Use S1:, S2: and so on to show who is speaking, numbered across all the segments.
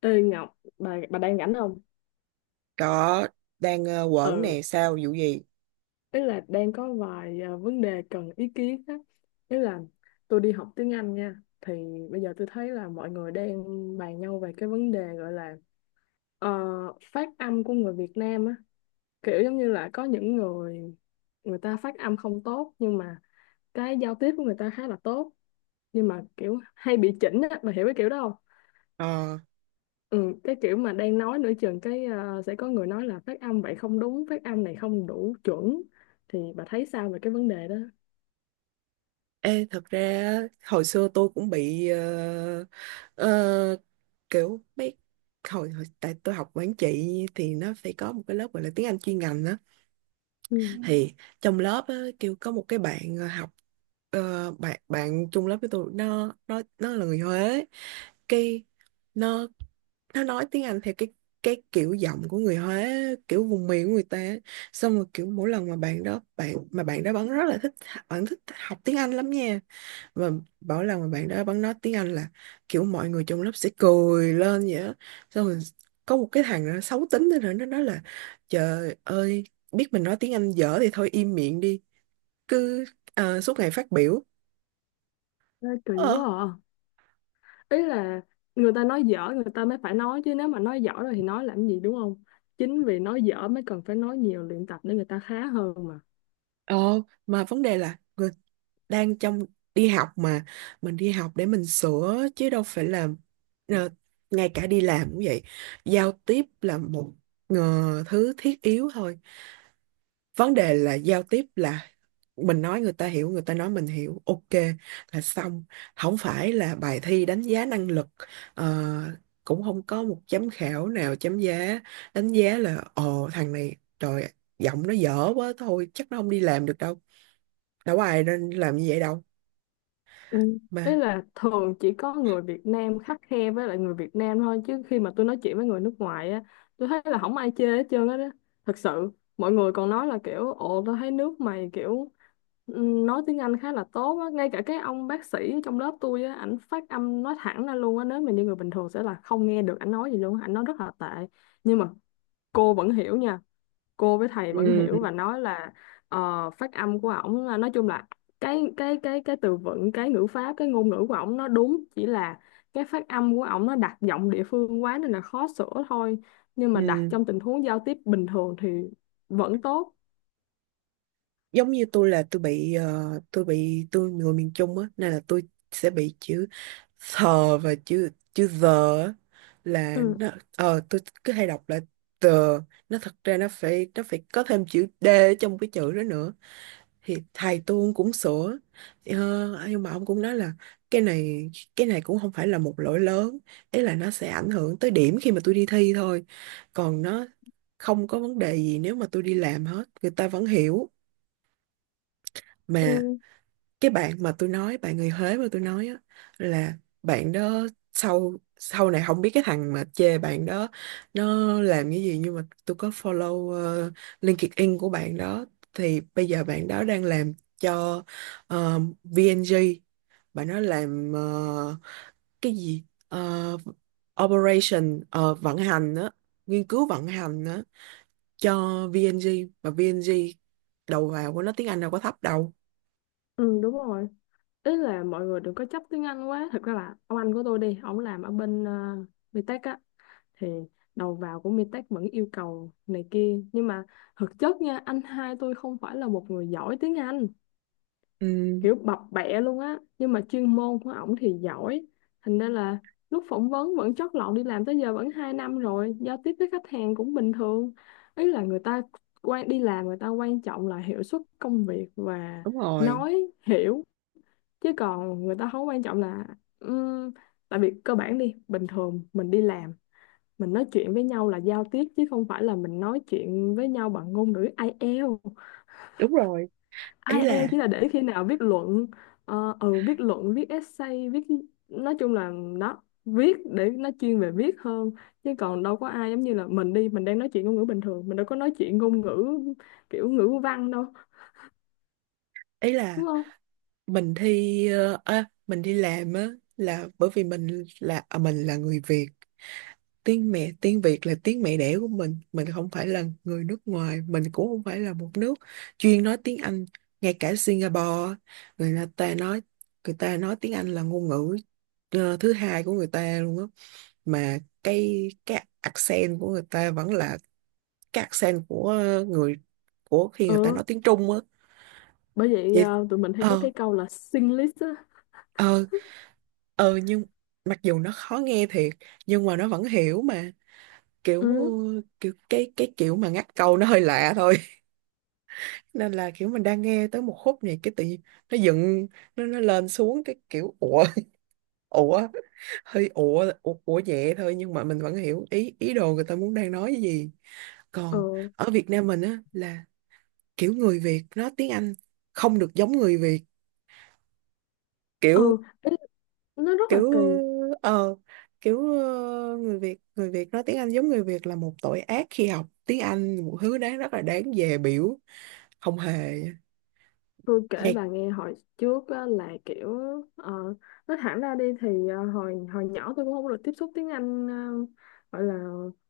S1: Ê Ngọc, bà đang rảnh không?
S2: Đó, đang quẩn
S1: Ừ,
S2: nè, sao, vụ gì?
S1: ý là đang có vài vấn đề cần ý kiến á. Ý là tôi đi học tiếng Anh nha. Thì bây giờ tôi thấy là mọi người đang bàn nhau về cái vấn đề gọi là ờ, phát âm của người Việt Nam á. Kiểu giống như là có những người người ta phát âm không tốt, nhưng mà cái giao tiếp của người ta khá là tốt. Nhưng mà kiểu hay bị chỉnh á, bà hiểu cái kiểu đó?
S2: Ờ,
S1: Ừ, cái kiểu mà đang nói nửa chừng cái sẽ có người nói là phát âm vậy không đúng, phát âm này không đủ chuẩn, thì bà thấy sao về cái vấn đề đó?
S2: thật ra á, hồi xưa tôi cũng bị ờ, kiểu mấy hồi tại tôi học quản trị thì nó phải có một cái lớp gọi là tiếng Anh chuyên ngành á.
S1: Ừ,
S2: Ừ, thì trong lớp á, kêu có một cái bạn học, ờ, bạn bạn chung lớp với tôi, nó là người Huế, cái nó nói tiếng Anh theo cái kiểu giọng của người Huế, kiểu vùng miền của người ta á. Xong rồi kiểu mỗi lần mà bạn đó vẫn rất là thích, bạn thích học tiếng Anh lắm nha, và mỗi lần mà bạn đó vẫn nói tiếng Anh là kiểu mọi người trong lớp sẽ cười lên vậy á. Xong rồi có một cái thằng nó xấu tính nữa, nó nói là trời ơi, biết mình nói tiếng Anh dở thì thôi im miệng đi, cứ suốt ngày phát biểu.
S1: ê, kỳ
S2: Ờ.
S1: quá à. Ý là người ta nói dở người ta mới phải nói chứ, nếu mà nói dở rồi thì nói làm gì, đúng không? Chính vì nói dở mới cần phải nói nhiều, luyện tập để người ta khá hơn.
S2: Ờ, mà vấn đề là người đang trong đi học mà, mình đi học để mình sửa chứ đâu phải là, ờ, ngay cả đi làm cũng vậy, giao tiếp là một, ờ, thứ thiết yếu thôi. Vấn đề là giao tiếp là mình nói người ta hiểu, người ta nói mình hiểu, ok là xong, không phải là bài thi đánh giá năng lực, ờ, cũng không có một giám khảo nào chấm giá, đánh giá là ồ thằng này trời, giọng nó dở quá thôi chắc nó không đi làm được đâu. Đâu có ai nên làm như vậy đâu
S1: Ừ. Ý
S2: mà.
S1: là thường chỉ có người Việt Nam khắt khe với lại người Việt Nam thôi, chứ khi mà tôi nói chuyện với người nước ngoài á, tôi thấy là không ai chê hết trơn á đó, thật sự. Mọi người còn nói là kiểu, ồ tôi thấy nước mày kiểu nói tiếng Anh khá là tốt á. Ngay cả cái ông bác sĩ trong lớp tôi á, ảnh phát âm, nói thẳng ra luôn á, nếu mà như người bình thường sẽ là không nghe được ảnh nói gì luôn á. Ảnh nói rất là tệ, nhưng mà cô vẫn hiểu nha, cô với thầy vẫn
S2: Ừ,
S1: hiểu và nói là phát âm của ổng nói chung là cái từ vựng, cái ngữ pháp, cái ngôn ngữ của ổng nó đúng, chỉ là cái phát âm của ổng nó đặt giọng địa phương quá nên là khó sửa thôi, nhưng mà đặt
S2: ừ,
S1: trong tình huống giao tiếp bình thường thì vẫn tốt.
S2: giống như tôi là tôi bị tôi bị, tôi người miền Trung á nên là tôi sẽ bị chữ thờ và chữ chữ giờ á, là
S1: Ừ,
S2: nó, ờ tôi cứ hay đọc là tờ, nó thật ra nó phải, có thêm chữ d ở trong cái chữ đó nữa, thì thầy tôi cũng sửa. Ờ, nhưng mà ông cũng nói là cái này, cái này cũng không phải là một lỗi lớn, ý là nó sẽ ảnh hưởng tới điểm khi mà tôi đi thi thôi, còn nó không có vấn đề gì nếu mà tôi đi làm hết, người ta vẫn hiểu mà.
S1: ừ,
S2: Cái bạn mà tôi nói, bạn người Huế mà tôi nói á, là bạn đó, sau sau này không biết cái thằng mà chê bạn đó nó làm cái gì, nhưng mà tôi có follow LinkedIn của bạn đó thì bây giờ bạn đó đang làm cho VNG. Bạn đó làm cái gì, operation, vận hành á, nghiên cứu vận hành á cho VNG. Mà VNG đầu vào của nó tiếng Anh đâu có thấp đâu.
S1: ừ, đúng rồi. Ý là mọi người đừng có chấp tiếng Anh quá. Thật ra là ông anh của tôi đi ổng làm ở bên uh, thì đầu vào của Mitech vẫn yêu cầu này kia, nhưng mà thực chất nha, anh hai tôi không phải là một người giỏi tiếng Anh,
S2: Ừ,
S1: kiểu bập bẹ luôn á, nhưng mà chuyên môn của ổng thì giỏi, thành ra là lúc phỏng vấn vẫn chót lọt, đi làm tới giờ vẫn 2 năm rồi, giao tiếp với khách hàng cũng bình thường. Ý là người ta quan, đi làm người ta quan trọng là hiệu suất công việc và
S2: đúng rồi.
S1: nói hiểu, chứ còn người ta không quan trọng là ừm, tại vì cơ bản đi bình thường, mình đi làm mình nói chuyện với nhau là giao tiếp, chứ không phải là mình nói chuyện với nhau bằng ngôn ngữ AI, IELTS.
S2: Đúng rồi, ý là
S1: Chỉ là để khi nào viết luận, viết essay, viết, nói chung là, đó, viết để nó chuyên về viết hơn, chứ còn đâu có ai giống như là mình đang nói chuyện ngôn ngữ bình thường, mình đâu có nói chuyện ngôn ngữ kiểu ngữ văn đâu,
S2: ý là
S1: đúng không?
S2: mình thi mình đi làm á, là bởi vì mình là, mình là người Việt, tiếng Việt là tiếng mẹ đẻ của mình không phải là người nước ngoài, mình cũng không phải là một nước chuyên nói tiếng Anh. Ngay cả Singapore, người ta nói, người ta nói tiếng Anh là ngôn ngữ thứ hai của người ta luôn á, mà cái accent của người ta vẫn là cái accent của ờ, người của khi người ta
S1: Ừ,
S2: nói tiếng Trung á.
S1: bởi vậy
S2: Vậy,
S1: tụi mình hay có
S2: ờ,
S1: cái câu là Singlish á.
S2: ờ nhưng mặc dù nó khó nghe thiệt, nhưng mà nó vẫn hiểu mà,
S1: Ừ,
S2: kiểu, kiểu cái kiểu mà ngắt câu nó hơi lạ thôi. Nên là kiểu mình đang nghe tới một khúc này, cái tự nhiên nó dựng, nó lên xuống cái kiểu ủa. Ủa, hơi ủa, ủa nhẹ thôi, nhưng mà mình vẫn hiểu ý, ý đồ người ta muốn đang nói cái gì. Còn
S1: ừ,
S2: ở Việt Nam mình á là kiểu người Việt nói tiếng Anh không được giống người Việt,
S1: ừ,
S2: kiểu,
S1: nó rất là
S2: kiểu
S1: kỳ.
S2: ờ kiểu người Việt, người Việt nói tiếng Anh giống người Việt là một tội ác khi học tiếng Anh, một thứ đáng, rất là đáng dè biểu. Không hề.
S1: Tôi kể
S2: Nhạc
S1: bà nghe hồi trước á, là kiểu ờ, nói thẳng ra đi thì hồi hồi nhỏ tôi cũng không được tiếp xúc tiếng Anh gọi là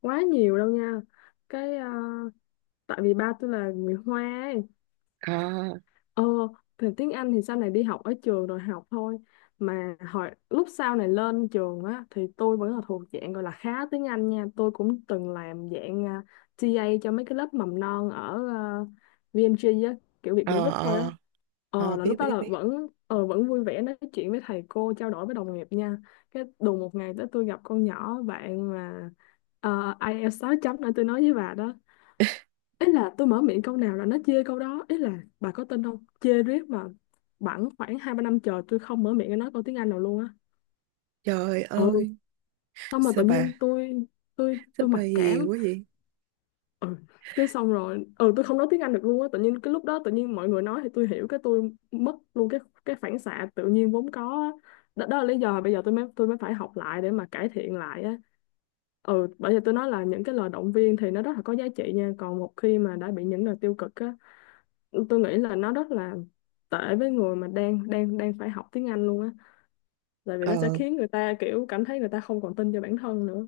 S1: quá nhiều đâu nha. Cái tại vì ba tôi là người Hoa ấy.
S2: à.
S1: Ờ, thì tiếng Anh thì sau này đi học ở trường rồi học thôi. Mà hồi lúc sau này lên trường á thì tôi vẫn là thuộc dạng gọi là khá tiếng Anh nha. Tôi cũng từng làm dạng TA cho mấy cái lớp mầm non ở VMG á, kiểu Việt Mỹ
S2: ờ
S1: Group thôi á.
S2: ờ
S1: Là
S2: Biết
S1: lúc đó
S2: biết
S1: là
S2: biết.
S1: vẫn vui vẻ nói chuyện với thầy cô, trao đổi với đồng nghiệp nha. Cái đùng một ngày tới tôi gặp con nhỏ bạn mà IELTS 6 chấm nữa, tôi nói với bà đó. Ý là tôi mở miệng câu nào là nó chê câu đó, ý là bà có tin không, chê riết mà bẵng khoảng hai ba năm trời tôi không mở miệng nói câu tiếng Anh nào luôn á.
S2: Trời
S1: Ừ,
S2: ơi,
S1: xong mà tự
S2: sao bà,
S1: nhiên tôi, tôi
S2: sao
S1: tôi
S2: bà
S1: mặc
S2: hiền
S1: cảm.
S2: quá vậy.
S1: Ừ. Cái xong rồi tôi không nói tiếng Anh được luôn á, tự nhiên cái lúc đó tự nhiên mọi người nói thì tôi hiểu, cái tôi mất luôn cái phản xạ tự nhiên vốn có á. Đó, đó là lý do bây giờ tôi mới, tôi mới phải học lại để mà cải thiện lại á. Ừ, bởi vì tôi nói là những cái lời động viên thì nó rất là có giá trị nha, còn một khi mà đã bị những lời tiêu cực á, tôi nghĩ là nó rất là tệ với người mà đang đang đang phải học tiếng Anh luôn á, tại vì nó sẽ
S2: Ờ,
S1: khiến người ta kiểu cảm thấy người ta không còn tin cho bản thân nữa.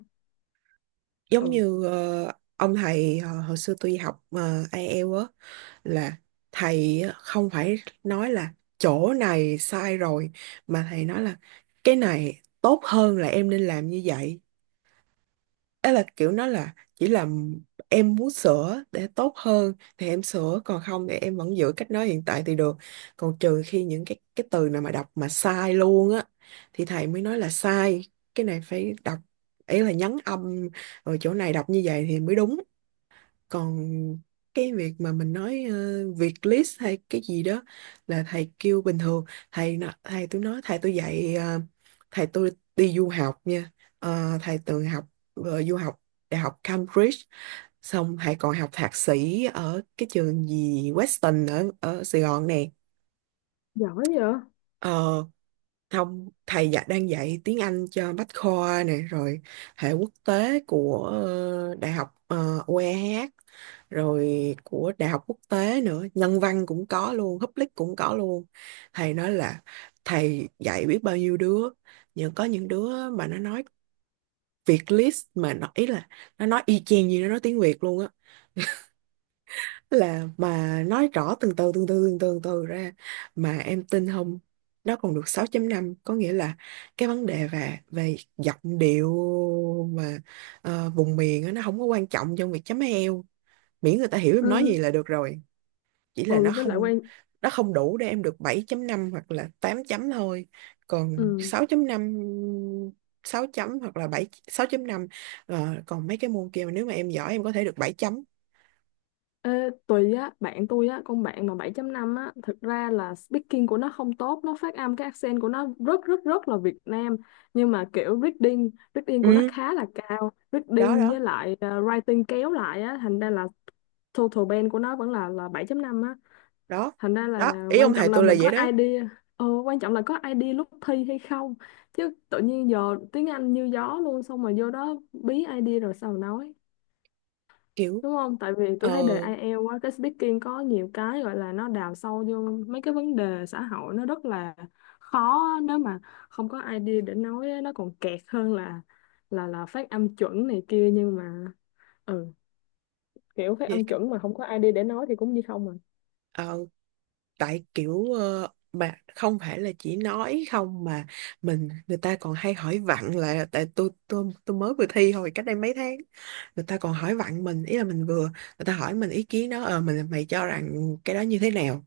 S2: giống
S1: Ừ,
S2: như ông thầy hồi xưa tôi học ai eo á, là thầy á, không phải nói là chỗ này sai rồi, mà thầy nói là cái này tốt hơn là em nên làm như vậy. Đó là kiểu nó là chỉ là em muốn sửa để tốt hơn thì em sửa, còn không thì em vẫn giữ cách nói hiện tại thì được. Còn trừ khi những cái từ nào mà đọc mà sai luôn á, thì thầy mới nói là sai, cái này phải đọc, ý là nhấn âm, rồi chỗ này đọc như vậy thì mới đúng. Còn cái việc mà mình nói việc list hay cái gì đó là thầy kêu bình thường. Thầy tôi nói, thầy tôi dạy thầy tôi đi du học nha. Ờ, thầy từng học du học đại học Cambridge, xong thầy còn học thạc sĩ ở cái trường gì Western ở ở Sài Gòn nè.
S1: giỏi vậy.
S2: Ờ không, thầy dạ đang dạy tiếng Anh cho Bách Khoa nè, rồi hệ quốc tế của Đại học UEH, rồi của Đại học quốc tế nữa, nhân văn cũng có luôn, public cũng có luôn. Thầy nói là thầy dạy biết bao nhiêu đứa, nhưng có những đứa mà nó nói Việt list mà nó, ý là nó nói y chang như nó nói tiếng Việt luôn á, là mà nói rõ từng từ, từng từ ra. Mà em tin không, nó còn được sáu chấm năm, có nghĩa là cái vấn đề về về giọng điệu mà vùng miền á, nó không có quan trọng trong việc chấm eo, miễn người ta hiểu em nói gì
S1: Ừ.
S2: là được rồi. Chỉ là
S1: Ừ, với lại quan.
S2: nó không đủ để em được bảy chấm năm hoặc là 8 chấm thôi, còn
S1: ừ
S2: sáu chấm năm, sáu chấm hoặc là 7 6.5. Ờ, còn mấy cái môn kia mà nếu mà em giỏi em có thể được 7 chấm.
S1: Ê, tùy á, bạn tôi á, con bạn mà 7.5 á, thực ra là speaking của nó không tốt, nó phát âm cái accent của nó rất rất rất là Việt Nam, nhưng mà kiểu reading của nó
S2: Ừ,
S1: khá là cao,
S2: đó
S1: reading
S2: đó
S1: với lại writing kéo lại á, thành ra là total band của nó vẫn là 7.5 á,
S2: đó
S1: thành ra
S2: đó,
S1: là
S2: ý ông
S1: quan
S2: thầy
S1: trọng là
S2: tôi là
S1: mình có
S2: vậy đó.
S1: idea, quan trọng là có idea lúc thi hay không, chứ tự nhiên giờ tiếng Anh như gió luôn, xong mà vô đó bí idea rồi sao mà nói,
S2: Kiểu
S1: đúng không? Tại vì
S2: ờ
S1: tôi thấy đề IELTS quá, cái speaking có nhiều cái gọi là nó đào sâu vô mấy cái vấn đề xã hội nó rất là khó á. Nếu mà không có idea để nói á, nó còn kẹt hơn là phát âm chuẩn này kia, nhưng mà ừ kiểu phát
S2: Vậy,
S1: âm chuẩn mà không có idea để nói thì cũng như không mà.
S2: ờ, tại kiểu, mà không phải là chỉ nói không mà, người ta còn hay hỏi vặn là, tại tôi mới vừa thi hồi cách đây mấy tháng, người ta còn hỏi vặn mình, ý là mình vừa người ta hỏi mình ý kiến đó, ờ mình, mày cho rằng cái đó như thế nào.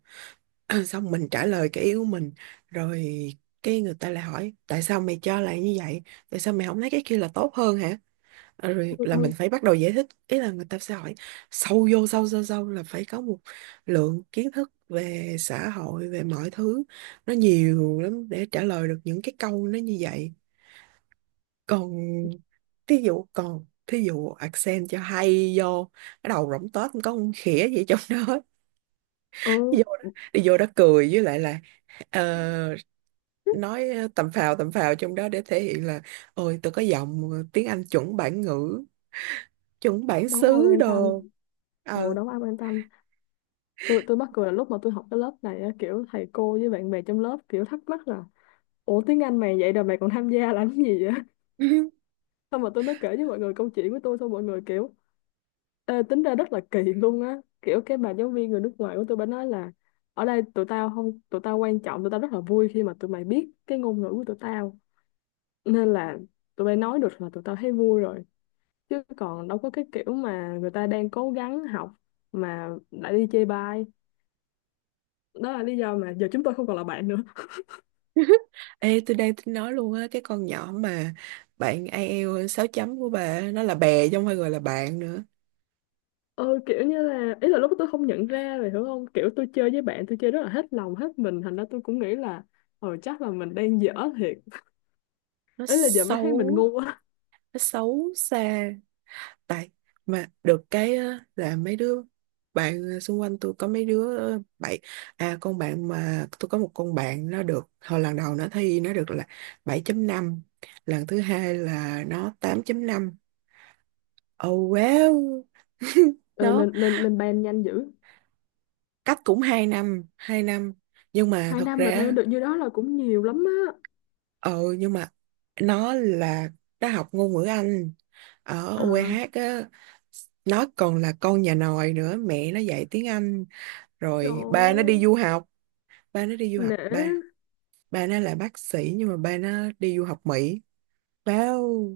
S2: Xong mình trả lời cái ý của mình rồi, cái người ta lại hỏi tại sao mày cho là như vậy, tại sao mày không thấy cái kia là tốt hơn hả. Ờ, rồi
S1: Ừ,
S2: là mình
S1: ừ,
S2: phải bắt đầu giải thích, ý là người ta sẽ hỏi sâu vô, sâu sâu sâu là phải có một lượng kiến thức về xã hội, về mọi thứ nó nhiều lắm để trả lời được những cái câu nó như vậy. Còn thí dụ, accent cho hay vô, cái đầu rỗng toét không có con khỉa gì trong đó.
S1: ừ,
S2: vô đó- Đi vô đó cười với lại là, ờ, nói tầm phào, trong đó để thể hiện là ôi tôi có giọng tiếng Anh chuẩn bản ngữ, chuẩn bản
S1: đâu có ai
S2: xứ
S1: quan tâm.
S2: đồ.
S1: Ồ,
S2: Ờ.
S1: đâu có ai quan tâm. Tôi mắc cười là lúc mà tôi học cái lớp này á, kiểu thầy cô với bạn bè trong lớp kiểu thắc mắc là, ủa tiếng Anh mày vậy rồi mày còn tham gia làm cái gì, xong rồi tôi mới kể với mọi người câu chuyện của tôi, xong mọi người kiểu, ê, tính ra rất là kỳ luôn á. Kiểu cái bà giáo viên người nước ngoài của tôi, bà nói là, ở đây tụi tao không, tụi tao quan trọng tụi tao rất là vui khi mà tụi mày biết cái ngôn ngữ của tụi tao, nên là tụi bay nói được là tụi tao thấy vui rồi, chứ còn đâu có cái kiểu mà người ta đang cố gắng học mà lại đi chê bai. Đó là lý do mà giờ chúng tôi không còn là bạn nữa.
S2: Ê, tôi đang tính nói luôn á, cái con nhỏ mà bạn IELTS 6 chấm của bà á, nó là bè chứ không phải gọi là bạn nữa.
S1: Ờ, kiểu như là ý là lúc đó tôi không nhận ra, rồi hiểu không, kiểu tôi chơi với bạn tôi chơi rất là hết lòng hết mình, thành ra tôi cũng nghĩ là chắc là mình đang dở thiệt.
S2: Nó
S1: Ý là giờ mới thấy mình
S2: xấu,
S1: ngu á.
S2: nó xấu xa. Tại, mà được cái á, là mấy đứa bạn xung quanh tôi có mấy đứa ờ, bảy à, con bạn mà, tôi có một con bạn nó được, hồi lần đầu nó thi nó được là bảy chấm năm, lần thứ hai là nó tám chấm năm. Oh wow.
S1: Ờ,
S2: Đó,
S1: Lên lên lên ban nhanh dữ.
S2: cách cũng 2 năm, 2 năm. Nhưng mà
S1: hai
S2: thật
S1: năm mà lên
S2: ra,
S1: được như đó là cũng nhiều lắm á.
S2: ừ nhưng mà nó là, nó học ngôn ngữ Anh ở
S1: À,
S2: UEH á. Nó còn là con nhà nòi nữa, mẹ nó dạy tiếng Anh,
S1: trời
S2: rồi ba nó đi
S1: ơi,
S2: du học, ba nó đi du học
S1: nể.
S2: ba ba nó là bác sĩ nhưng mà ba nó đi du học Mỹ. Wow,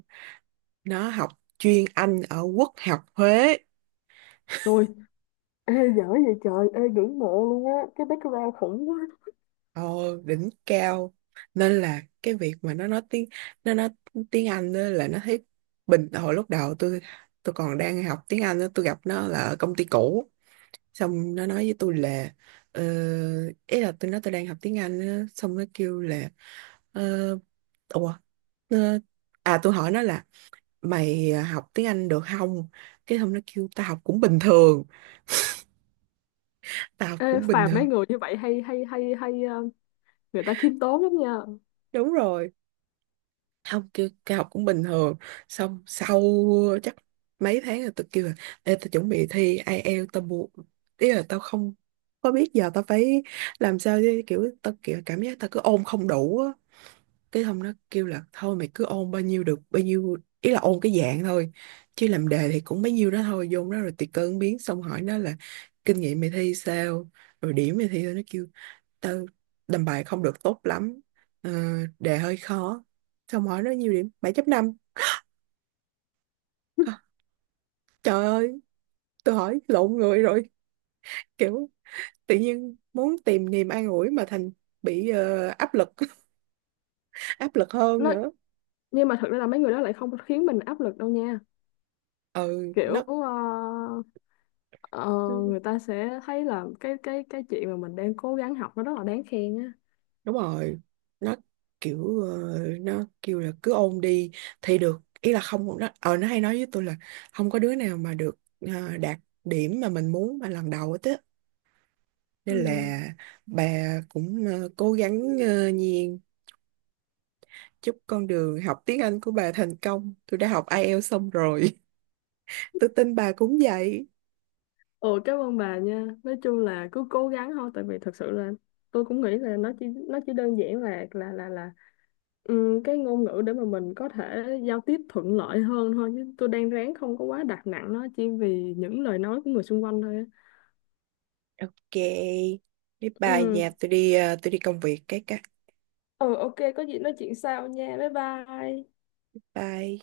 S2: nó học chuyên Anh ở Quốc học Huế.
S1: Rồi, ê, dở vậy trời, ê, ngưỡng mộ luôn á, cái background khủng quá.
S2: Ồ, đỉnh cao. Nên là cái việc mà nó nói tiếng Anh á là nó thấy bình, hồi lúc đầu tôi còn đang học tiếng Anh á, tôi gặp nó là ở công ty cũ, xong nó nói với tôi là ờ, ý là tôi nói tôi đang học tiếng Anh á, xong nó kêu là ờ, ủa ờ, à tôi hỏi nó là mày học tiếng Anh được không, cái xong nó kêu tao học cũng bình thường, tao học
S1: Ê,
S2: cũng bình
S1: phàm mấy
S2: thường.
S1: người như vậy hay, hay hay hay người ta khiêm tốn lắm nha.
S2: Đúng rồi, không kêu cao, học cũng bình thường. Xong sau chắc mấy tháng rồi, tôi kêu là Ê, tôi chuẩn bị thi IELTS tao buộc, ý là tao không có biết giờ tao phải làm sao, chứ kiểu tao kiểu cảm giác tao cứ ôn không đủ á. Cái hôm nó kêu là thôi mày cứ ôn bao nhiêu được bao nhiêu, ý là ôn cái dạng thôi, chứ làm đề thì cũng bấy nhiêu đó thôi, vô đó rồi tùy cơ ứng biến. Xong hỏi nó là kinh nghiệm mày thi sao, rồi điểm mày thi sao, nó kêu Tao làm bài không được tốt lắm, ờ, đề hơi khó. Xong hỏi nó nhiều điểm 7.5. Hả? Trời ơi, tôi hỏi lộn người rồi. Kiểu tự nhiên muốn tìm niềm an ủi mà thành bị áp lực áp lực hơn
S1: nó
S2: nữa.
S1: nhưng mà thật ra là mấy người đó lại không khiến mình áp lực đâu nha.
S2: Ừ nó
S1: Kiểu Ờ, người ta sẽ thấy là cái chuyện mà mình đang cố gắng học nó rất là đáng khen á.
S2: Đúng rồi, nó kiểu nó kêu là cứ ôn đi thì được, ý là không, nó hay nói với tôi là không có đứa nào mà được đạt điểm mà mình muốn mà lần đầu hết á. Nên
S1: Ừ.
S2: là bà cũng cố gắng Nhiên, chúc con đường học tiếng Anh của bà thành công. Tôi đã học IELTS xong rồi, tôi tin bà cũng vậy.
S1: Ồ, cảm ơn bà nha. Nói chung là cứ cố gắng thôi, tại vì thật sự là tôi cũng nghĩ là nó chỉ đơn giản là cái ngôn ngữ để mà mình có thể giao tiếp thuận lợi hơn thôi. Chứ tôi đang ráng không có quá đặt nặng nó chỉ vì những lời nói của người xung quanh thôi á.
S2: Ok, bye bye
S1: Ừ,
S2: nhà, tôi đi tôi đi công việc cái.
S1: ừ, ok, có gì nói chuyện sau nha. Bye bye.
S2: Bye.